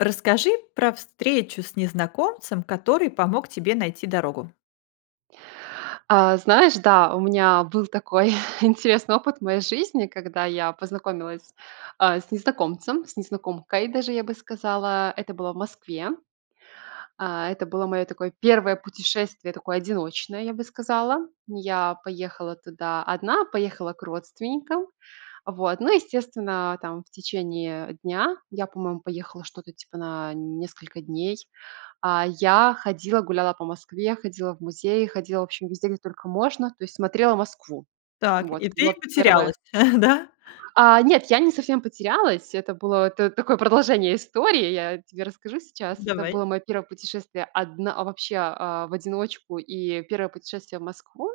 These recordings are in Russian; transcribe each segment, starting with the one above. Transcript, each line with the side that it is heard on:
left: Расскажи про встречу с незнакомцем, который помог тебе найти дорогу.
right: А, знаешь, да, у меня был такой интересный опыт в моей жизни, когда я познакомилась, а, с незнакомцем, с незнакомкой даже, я бы сказала. Это было в Москве. А, это было моё такое 1 путешествие, такое одиночное, я бы сказала. Я поехала туда одна, поехала к родственникам. Вот, ну, естественно, а, там, в течение дня я, по-моему, поехала что-то типа на несколько дней. А, я ходила, гуляла по Москве, ходила в музеи, ходила вообще везде, где только можно, то есть смотрела Москву.
left: Так,
right: Вот
left: и
right: это
left: ты
right: было
left: и
right: 1
left: потерялась, да?
right: А, нет, я не совсем потерялась, это было т такое продолжение истории, я тебе расскажу сейчас. Это
left: Давай.
right: было моё 1 путешествие, одн вообще, а, в одиночку и 1 путешествие в Москву.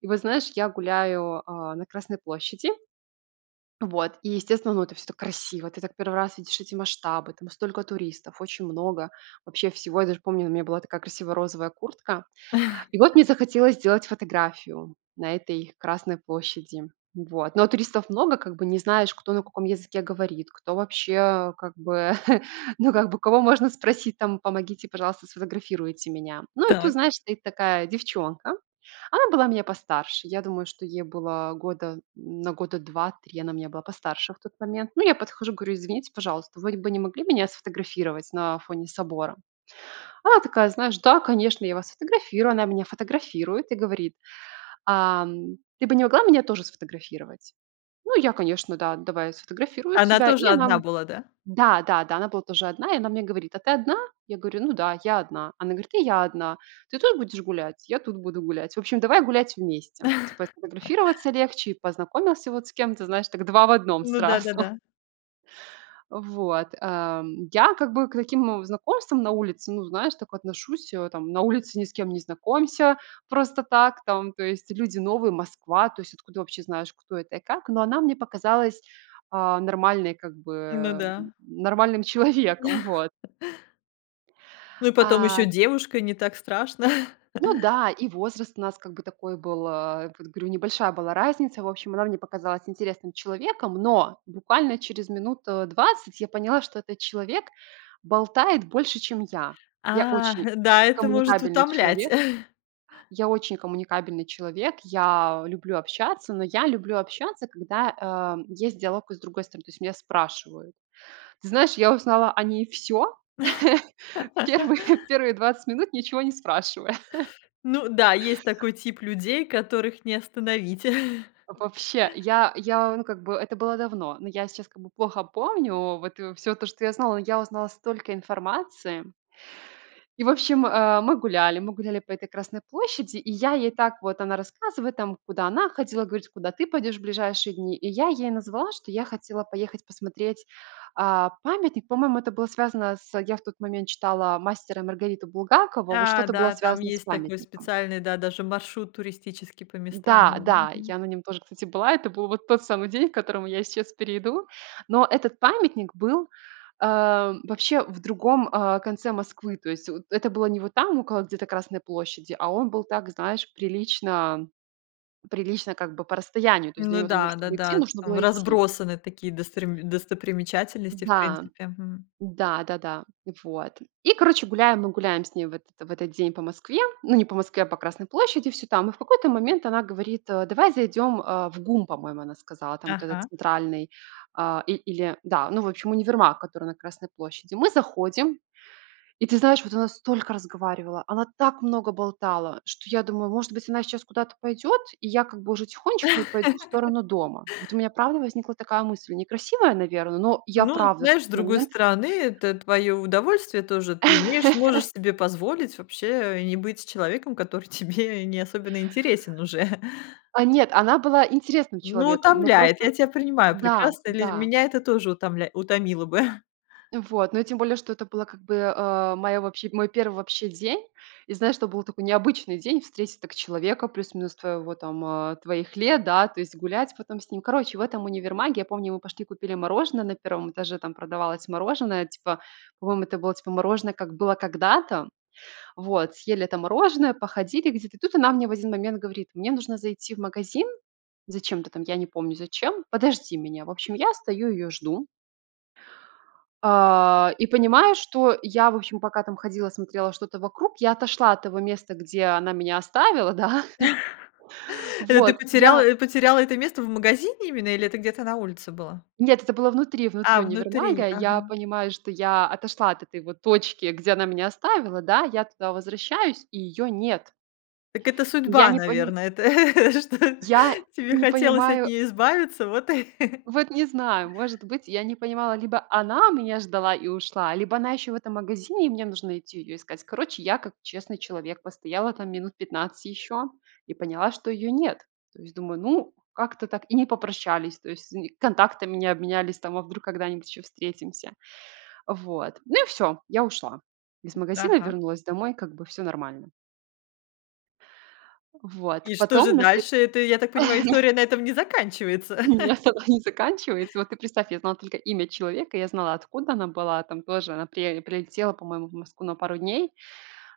right: И вот, знаешь, я гуляю, а, на Красной площади вот, и естественно, ну, это всё так красиво. Ты так 1 раз видишь эти масштабы, там столько туристов, очень много вообще всего. Я даже помню, у меня была такая красивая розовая куртка. И вот мне захотелось сделать фотографию на этой Красной площади. Вот, но туристов много, как бы не знаешь, кто на каком языке говорит, кто вообще, э, как бы ну, как бы кого можно спросить там: "Помогите, пожалуйста, сфотографируйте меня". Ну, и тут,
left: Так.
right: знаешь, стоит такая девчонка, она была меня постарше. Я думаю, что ей было года на года 2-3 она меня была постарше в тот момент. Ну, я подхожу, говорю: "Извините, пожалуйста, вы бы не могли меня сфотографировать на фоне собора?" Она такая: "Знаешь, да, конечно, я вас сфотографирую". Она меня фотографирует и говорит: "Ам, ты бы не могла меня тоже сфотографировать?" Ну, я, конечно: "Да, давай я сфотографирую
left: Она
right: тебя". И
left: тоже
right: она,
left: одна
right: м
left: была, да?
right: Да-да-да. Она была тоже одна. И она мне говорит: "А ты одна?" Я говорю: "Ну да, я одна". Она говорит: "И я одна. Ты тут будешь гулять?" "Я тут буду гулять". В общем, давай гулять вместе. Типа сфотографироваться легче и познакомился вот с кем-то, знаешь, так два в одном
left: Ну
right: сразу.
left: да-да-да.
right: Вот, эм, я как бы к таким знакомствам на улице, ну, знаешь, так отношусь, э, там. На улице ни с кем не знакомься просто так. Там, то есть, люди новые, Москва. То есть откуда вообще знаешь, кто это и как? Но она мне показалась, а, нормальной как бы,
left: Ну
right: э,
left: да.
right: нормальным человеком, вот.
left: Ну, и потом
right: А
left: ещё девушка- не так страшно.
right: Ну да, и возраст у нас как бы такой был. А, этот говорю, небольшая была разница, в общем, она мне показалась интересным человеком, но буквально через минут, э, 20 я поняла, что этот человек болтает больше, чем я. Я
left: Ах
right: очень
left: да, это может
right: коммуникабельный
left: утомлять.
right: человек Я очень коммуникабельный человек. Я люблю общаться, но я люблю общаться, когда, а, есть диалог и с другой стороны, то есть меня спрашивают. Ты знаешь, я узнала о ней всё в первые, в первые 20 минут, ничего не спрашивая.
left: Ну да, есть такой тип людей, которых не остановить.
right: Вообще, я я, ну, как бы это было давно, но я сейчас как бы плохо помню, вот, и во всё то, что я знала, но я узнала столько информации И в общем, а, мы гуляли мы гуляли по этой Красной площади, и я ей так вот, она рассказывает там, куда она ходила, говорит, куда ты пойдешь в ближайшие дни. И я ей назвала, что я хотела поехать посмотреть, а, памятник. По-моему, это было связано с я в тот момент читала "Мастера и Маргариту" Булгакова. Вот
left: А,
right: что-то было
left: да, там
right: связано с
left: есть такой
right: памятником.
left: специальный, да, даже маршрут туристический по местам, да,
right: Да, да,
left: мгм.
right: я на нём тоже, кстати, была. Это был вот тот самый день, к которому я сейчас перейду. Но этот памятник был, а, вообще в другом, а, конце Москвы, то есть вот это было не вот там, около где-то Красной площади, а он был так, знаешь, прилично прилично как бы по расстоянию. То есть до
left: Ну
right: него там нуж
left: да,
right: чтоб идти,
left: да-да,
right: нужно
left: там
right: было идти.
left: разбросаны такие дострим достопримечательности, в
right: Да,
left: принципе, м.
right: да-да-да. Вот. И, короче, гуляем, мы гуляем с ней в этот в этот день по Москве, ну, не по Москве, а по Красной площади всё там, и в какой-то момент она говорит, э: "Давай зайдем, а, в ГУМ",- по-моему, она сказала. Там вот этот
left: Ага.
right: центральный, а, и или, да, ну, в общем, универмаг, который на Красной площади. Мы заходим, и ты знаешь, вот она столько разговаривала, она так много болтала, что я думаю: "Может быть, она сейчас куда-то пойдет, и я как бы уже тихонечко и пойду в сторону дома". Вот у меня, правда, возникла такая мысль, некрасивая, наверно, но я,
left: Ну, вот
right: правда, в
left: знаешь, с
right: тот
left: другой
right: момент
left: стороны, это твоё удовольствие тоже, ты имеешь можешь себе позволить, вообще, и не быть с человеком, который тебе не особенно интересен уже.
right: А, нет, она была интересным
left: Ну,
right: человеком, ну
left: утомляет.
right: просто
left: Я тя принимаю
right: да,
left: прекрасно, люди
right: да.
left: меня это тоже утомля утомило бы.
right: Вот, но и тем более, что это было как бы, а, моя вообще мой 1 вообще день. И знаешь, это был такой необычный день встретить так человека, плюс-минус твоего там, э, твоих лет, да, то есть, гулять потом с ним. Короче, в этом универмаге, я помню, мы пошли купили мороженое на 1 этаже, там продавалось мороженое типа, по-моему, это было типа мороженое "как было когда-то". Вот, съели это мороженое, походили где-то. И тут она мне в один момент говорит: "Мне нужно зайти в магазин". Зачем-то там, я не помню зачем. "Подожди меня". В общем, я стою её жду а, и понимаю, что я, в общем, пока там ходила смотрела что-то вокруг, я отошла от того места, где она меня оставила, да.
left: Это ты
right: Вот, я
left: потеряла потеряла это место в магазине именно или это где-то на улице было?
right: Нет, это было внутри внутри
left: А, внутри,
right: универмага. Я
left: ага.
right: понимаю, что я отошла от этой вот точки, где она меня оставила, да. Я туда возвращаюсь, и её нет.
left: Так это
right: И я
left: судьба,
right: не поним
left: наверно это, что
right: я
left: тебе
right: не
left: хотелось от
right: понимаю
left: неё избавиться, вот и
right: Вот не знаю. Может быть, я не понимала, либо она меня ждала и ушла, либо она ещё в этом магазине, и мне нужно идти её искать. Короче, я как честный человек постояла там минут 15 ещё и поняла, что её нет. То есть думаю: "Ну, как-то так и не попрощались, то есть нь контактами не обменялись там, а вдруг когда-нибудь ещё встретимся?" Вот, ну, и всё. Я ушла из магазина и
left: Ага.
right: вернулась домой. Как бы всё нормально. Вот,
left: И что же
right: потом на след
left: дальше? Это, я так понимаю, история на этом не заканчивается.
right: Нет, она не заканчивается. Вот ты представь, я знала только имя человека, я знала откуда она была. Там тоже она при прилетела, по-моему, в Москву на пару дней.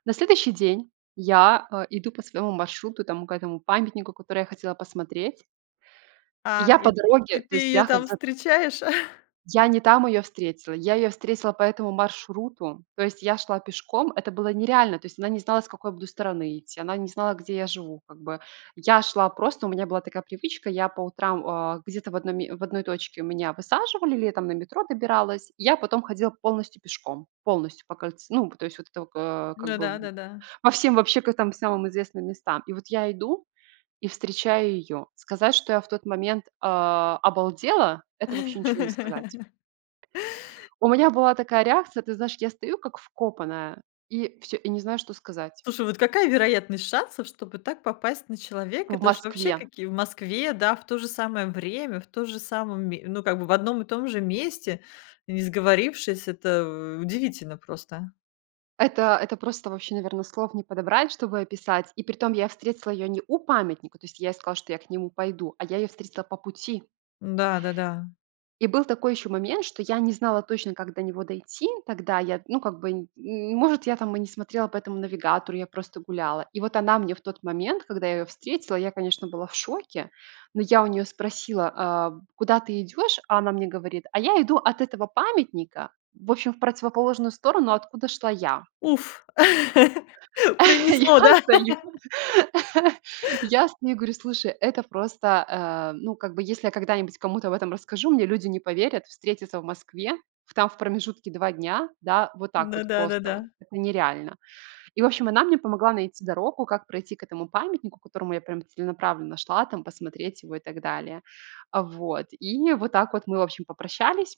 right: На следующий день я, э, иду по своему маршруту, там к этому памятнику, который я хотела посмотреть.
left: А,
right: Я по
left: и
right: дороге,
left: и
right: то
left: ты
right: есть
left: её
right: я.
left: там
right: [unintelligible]
left: встречаешь?
right: Я не там ее встретила. Я ее встретила по этому маршруту. То есть я шла пешком. Это было нереально. То есть она не знала, с какой я буду стороны идти. Она не знала, где я живу как бы. Я шла просто, у меня была такая привычка, я по утрам, э, где-то в одной ме в одной точке меня высаживали, летом на метро добиралась, я потом ходила полностью пешком. Полностью по кольце ну то есть, вот это вот, э, как
left: Ну да,
right: бы.
left: да-да.
right: По всем вообще к там самым известным местам. И вот я иду и встречаю ее. Сказать, что я в тот момент, э, обалдела, это вообще ничего не сказать. У меня была такая реакция. Ты знаешь, я стою как вкопанная и всё и не знаю, что сказать.
left: Слушай, какая вероятность шансов, чтобы так попасть на человека?
right: В
left: Это же вообще
right: Москве!
left: какие в Москве, да, в то же самое время, в тоже самом ме ну, как бы в одном и том же месте, не сговорившись. Это удивительно просто!
right: Это, это просто вообще, наверное, слов не подобрать, чтобы описать. И притом, я встретила её не у памятника, то есть я ей сказала, что я к нему пойду, а я её встретила по пути.
left: Да-да-да.
right: И был такой ещё момент, что я не знала точно, как до него дойти. Тогда я, ну, как бы, и может, я там и не смотрела по этому навигатору, я просто гуляла. И вот она мне в тот момент, когда я ее встретила, я, конечно, была в шоке, но я у нее спросила: "Э, куда ты идешь?" А она мне говорит: "А я иду от этого памятника", в общем, в противоположную сторону, откуда шла я.
left: Уф! Принесло,
right: Я
left: да?
right: стою, я стою и говорю: "Слушай, это просто, э, ну, как бы, если я когда-нибудь кому-то об этом расскажу, мне люди не поверят: встретиться в Москве, в там в промежутке 2 дня. Да, вот так
left: Ну
right: вот просто вот-
left: да-да-да.
right: это нереально". И, в общем, она мне помогла найти дорогу, как пройти к этому памятнику, к которому я прям целенаправленно шла, там, посмотреть его и так далее, а, вот. И вот так вот мы, в общем, попрощались.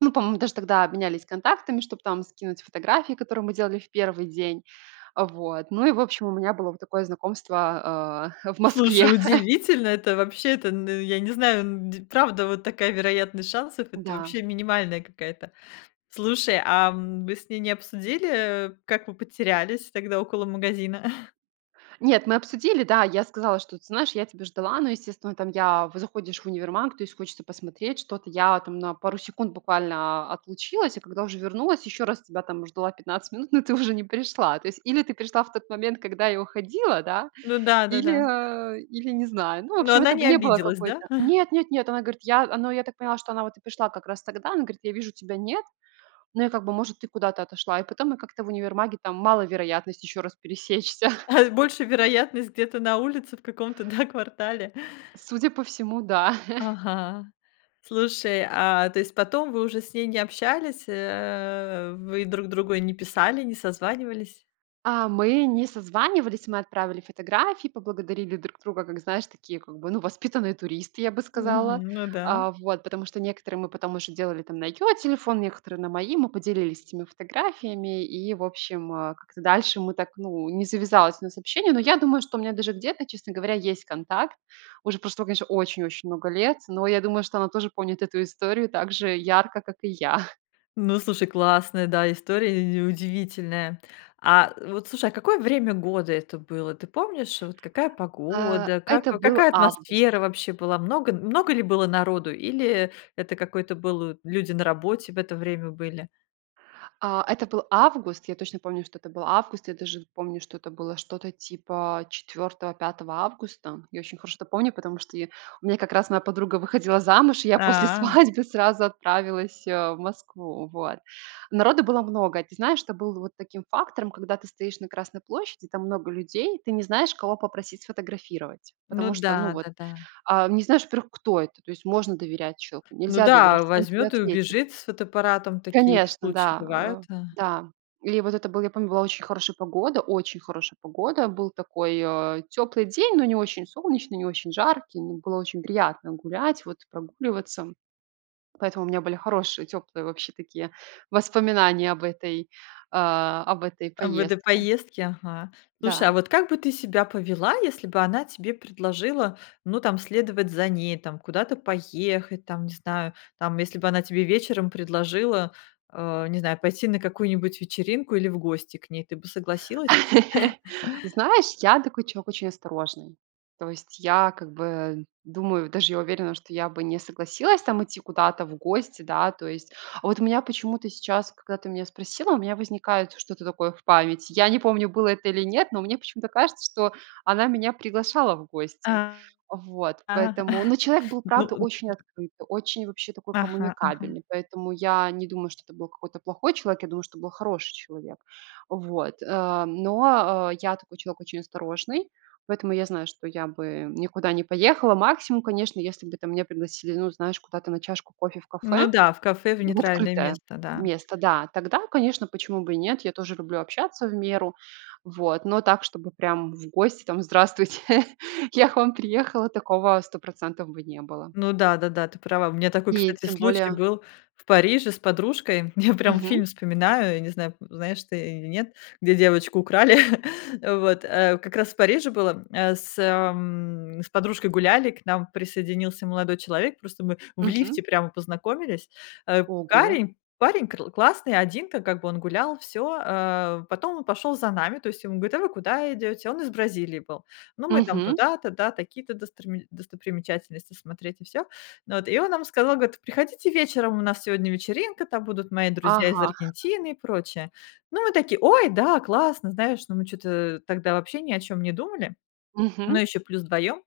right: Ну, по-моему, даже тогда обменялись контактами, чтобы там скинуть фотографии, которые мы делали в 1 день. Вот, ну и в общем у меня было вот такое знакомство, а, в Москве.
left: Слушай, удивительно это вообще! Это, ну, я не знаю, ну, де правда вот такая вероятность шансов, это
right: Да.
left: вообще минимальная какая-то. Слушай, а вы с ней не обсудили, как вы потерялись тогда около магазина?
right: Нет, мы обсудили, да, я сказала, что, ты знаешь, я тебя ждала, но, естественно, там я, в заходишь в универмаг, то есть хочется посмотреть что-то. Я там на пару секунд буквально отлучилась, а когда уже вернулась, ещё раз тебя там ждала 15 минут, но ты уже не пришла. То есть или ты пришла в тот момент, когда я уходила, да,
left: Ну
right: или,
left: да-да-да.
right: э, или не знаю. Ну в
left: Но
right: общем,
left: она
right: это б
left: не
right: не было
left: обиделась, да?
right: какой-то Нет-нет-нет. Она говорит: "Я" а, ну я так поняла, что она вот и пришла как раз тогда. Она говорит: "Я вижу тебя нет, но я как бы, может, ты куда-то отошла". И потом мы как-то в универмаге там мало вероятность ещё раз пересечься.
left: Больше вероятность где-то на улице в каком-то, да, квартале?
right: Судя по всему, да.
left: Ага. Слушай, а то есть потом вы уже с ней не общались, э вы друг другу не писали, не созванивались?
right: А, мы не созванивались. Мы отправили фотографии, поблагодарили друг друга, как знаешь, такие, как бы, ну воспитанные туристы, я бы сказала.
left: Мгм, ну да.
right: А, вот, потому что некоторые мы потом уже делали на её телефон, некоторые на мои, мы поделились этими фотографиями и, в общем, э, как-то дальше мы так ну, не завязалось у нас общение. Но я думаю, что у меня даже где-то, честно говоря, есть контакт. Уже прошло, конечно, очень-очень много лет, но я думаю, что она тоже помнит эту историю так же ярко, как и я.
left: Ну, слушай, классная, да, история, э и удивительная. А вот слушай, какое время года это было? Ты помнишь, вот какая
right: А,
left: погода, как
right: это был
left: какая
right: август.
left: атмосфера вообще была? Много много ли было народу или это какой-то был люди на работе в это время были?
right: А, это был август. Я точно помню, что это был август. Я даже помню, что это было что-то типа 4-го, 5-го августа. Я очень хорошо это помню, потому что я у меня как раз моя подруга выходила замуж, и я после
left: А.
right: свадьбы сразу отправилась, э, в Москву, вот. Народу было много. И ты знаешь, что был вот таким фактором: когда ты стоишь на Красной площади, там много людей и ты не знаешь, кого попросить сфотографировать.
left: Ну
right: Потому что, ну
left: да,
right: вот,
left: да-да.
right: а, не знаешь, во-первых, кто это, то есть можно доверять человеку,
left: Ну
right: нельзя доверять,
left: да,
right: что он тебе
left: возьмёт и
right: ответит.
left: убежит с фотоаппаратом. Такие
right: Конечно,
left: случаи
right: да,
left: бывают,
right: э
left: а
right: да. Или вот это был я помню, была очень хорошая погода очень хорошая погода. Был такой, э, тёплый день, но не очень солнечный, не очень жаркий. М, было очень приятно гулять, вот, прогуливаться. Поэтому у меня были хорошие, тёплые, вообще такие воспоминания об этой, а, об этой
left: В этой
right: поездке.
left: поездке? Ага. Слушай, а
right: Да.
left: вот как бы ты себя повела, если бы она тебе предложила, ну там, следовать за ней, там, куда-то поехать, там, не знаю? Там, если бы она тебе вечером предложила, а, не знаю, пойти на какую-нибудь вечеринку или в гости к ней, ты бы согласилась?
right: Знаешь, я такой человек очень осторожный. То есть я, как бы, думаю, даже я уверена, что я бы не согласилась там идти куда-то в гости, да. То есть, а вот у меня почему-то сейчас, когда ты меня спросила, у меня возникает что-то такое в памяти. Я не помню, было это или нет, но мне почему-то кажется, что она меня приглашала в гости.
left: А.
right: Вот.
left: Ага,
right: Поэтому, ну, человек был
left: ну,
right: правда
left: э, н
right: очень открытый, очень вообще такой
left: Ага, ага.
right: коммуникабельный, поэтому я не думаю, что это был плохой человек. Я думаю, что это был хороший человек. Вот, э, но, э, я такой человек очень осторожный. Поэтому я знаю, что я бы никуда не поехала. Максимум, конечно, если бы, там, меня пригласили, ну, знаешь, куда-то на чашку кофе в
left: Ну
right: кафе
left: да, в кафе, в
right: В
left: нейтральное
right: открытое
left: место, да.
right: место, да. Тогда, конечно, почему бы и нет. Я тоже люблю общаться в меру. Вот. Но так, чтобы прям в гости там: "Здравствуйте, я к вам приехала". Такого 100 % бы не было.
left: Ну да-да-да, ты права. У меня такой,
right: И
left: кстати,
right: тем
left: случай
right: более
left: был в Париже с подружкой. Я прям
right: Мгм.
left: фильм вспоминаю, я не знаю, знаешь ты или нет, где девочку украли, вот, э Как раз в Париже было, э, с м С подружкой гуляли, к нам присоединился молодой человек. Просто мы в
right: Мгм.
left: лифте прямо познакомились. Э,
right: Ого.
left: парень парень кр классный, один ка как бы он гулял, всё. Э, потом он пошёл за нами, то есть ему говорит: "А вы куда идете?" Он из Бразилии был. Ну, мы там
right: Мгм.
left: туда-то, да, такие-то досторми достопримечательности смотреть и всё. Ну вот, и он нам сказал, говорит: "Приходите вечером, у нас сегодня вечеринка, там будут мои друзья из
right: Ага.
left: Аргентины и прочее". Ну, мы такие: "Ой, да, классно", знаешь, но мы чё-то, э, тогда вообще ни о чём не думали. Ну,
right: Мгм.
left: ещё плюс вдвоём.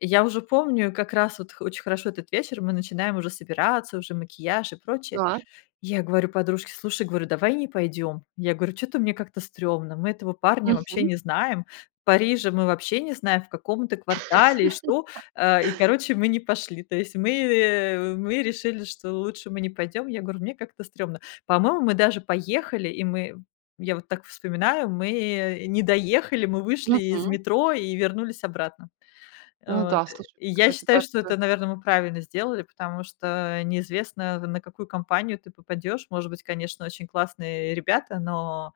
left: Я уже помню как раз вот хо очень хорошо этот вечер: мы начинаем уже собираться, уже макияж и прочее.
right: Да.
left: Я говорю подружке: "Слушай". Говорю: "Давай не пойдём". Я говорю: "Чё-то мне как-то стрёмно, мы этого парня вообще
right: Мгм.
left: не знаем, Парижа мы вообще не знаем, в каком это квартале и что", а, и короче, мы не пошли. То есть мы, э, мы решили, что лучше мы не пойдём. Я говорю: "Мне как-то стрёмно". По-моему, мы даже поехали, и мы я вот так вспоминаю, мы не доехали, мы вышли из
right: Мгм.
left: метро и вернулись обратно.
right: Ну
left: Вот.
right: да, слушай,
left: И
right: к к
left: я
right: кается
left: считаю, что
right: так-то.
left: это, наверно, мы правильно сделали, потому что, э, неизвестно, на какую компанию ты попадёшь. Может быть, конечно, очень классные ребята, но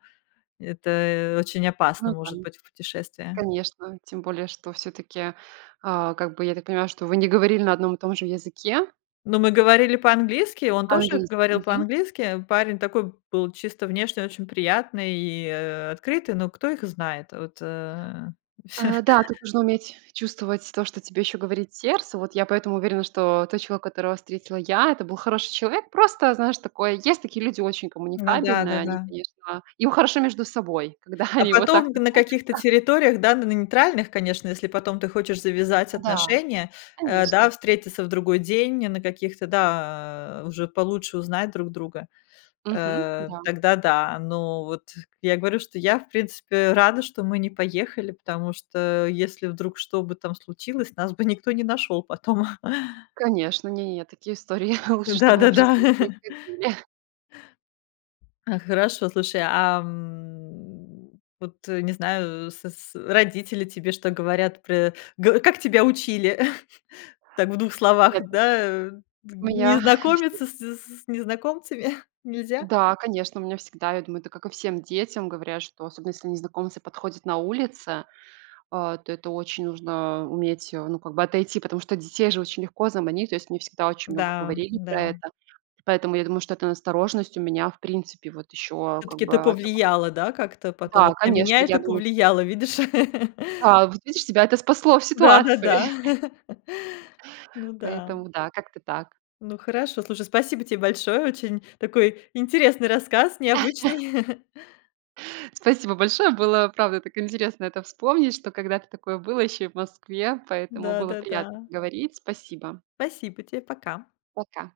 left: это очень опасно может
right: Мгм.
left: быть в путешествии.
right: Конечно. Тем более что всё-таки, а, как бы, я так понимаю, что вы не говорили на одном и том же языке?
left: Ну мы говорили по-английски, и он тоже
right: По-английски,
left: говорил
right: мгм.
left: по-английски. Парень такой был чисто внешне очень приятный и, э, открытый, но кто их знает? Вот, э
right: А, да, тут нужно уметь чувствовать то, что тебе ещё говорит сердце. Вот я поэтому уверена, что тот человек, которого встретила я,- это был хороший человек. Просто, знаешь, такое есть такие люди очень
left: Ну да,
right: коммуникабельные.
left: да,
right: Они,
left: да.
right: конечно им хорошо между собой, когда
left: А
right: они вот так
left: потом на каких-то
right: находятся.
left: территориях, да, н на нейтральных, конечно, если потом ты хочешь завязать
right: Да.
left: отношения, э, да,
right: Конечно.
left: встретиться в другой день, на каких-то, да Уже получше узнать друг друга,
right: Мгм,
left: э,
right: да.
left: тогда да. Но вот я говорю, что я, в принципе, рада, что мы не поехали, потому что если вдруг что бы там случилось, нас бы никто не нашёл потом.
right: Конечно, не-не-не, такие истории лучше, чтобы в
left: Да-да-да.
right: жизни не происходили.
left: А, хорошо, слушай, а, м, вот, не знаю, с с родители тебе что говорят про Г Как тебя учили? Так в 2 словах,
right: Ехать
left: да, э, т
right: У
left: не
right: меня есть ну
left: знакомиться с с с незнакомцами? Нельзя?
right: Да, конечно, у меня всегда, я думаю, это как и всем детям, говорят, что особенно, если незнакомцы подходят на улице, э, то это очень нужно, э, уметь, э, ну как бы, отойти. Потому что детей же очень легко заманить. То есть мне всегда очень много
left: Да,
right: говорили про
left: да.
right: это. Поэтому я думаю, что эта настороженность у меня, в принципе, вот ещё, э, как
left: Всё-таки
right: бы
left: это
right: от того, что
left: повлияло, да, как-то потом?
right: Да,
left: Вот на
right: конечно.
left: меня
right: Я
left: это
right: думаю
left: повлияло, видишь?
right: Да, вот видишь, тебя это спасло в ситуации.
left: Да-да-да. Ну да.
right: Поэтому, да, как-то так.
left: Ну хорошо. Слушай, спасибо тебе большое. Очень такой интересный рассказ, необычный.
right: Спасибо большое. Было, правда, так интересно это вспомнить, что когда-то такое было, ещё и в Москве. Поэтому
left: Да,
right: было
left: да,
right: приятно
left: да.
right: поговорить. Спасибо.
left: Спасибо те, пока.
right: Пока.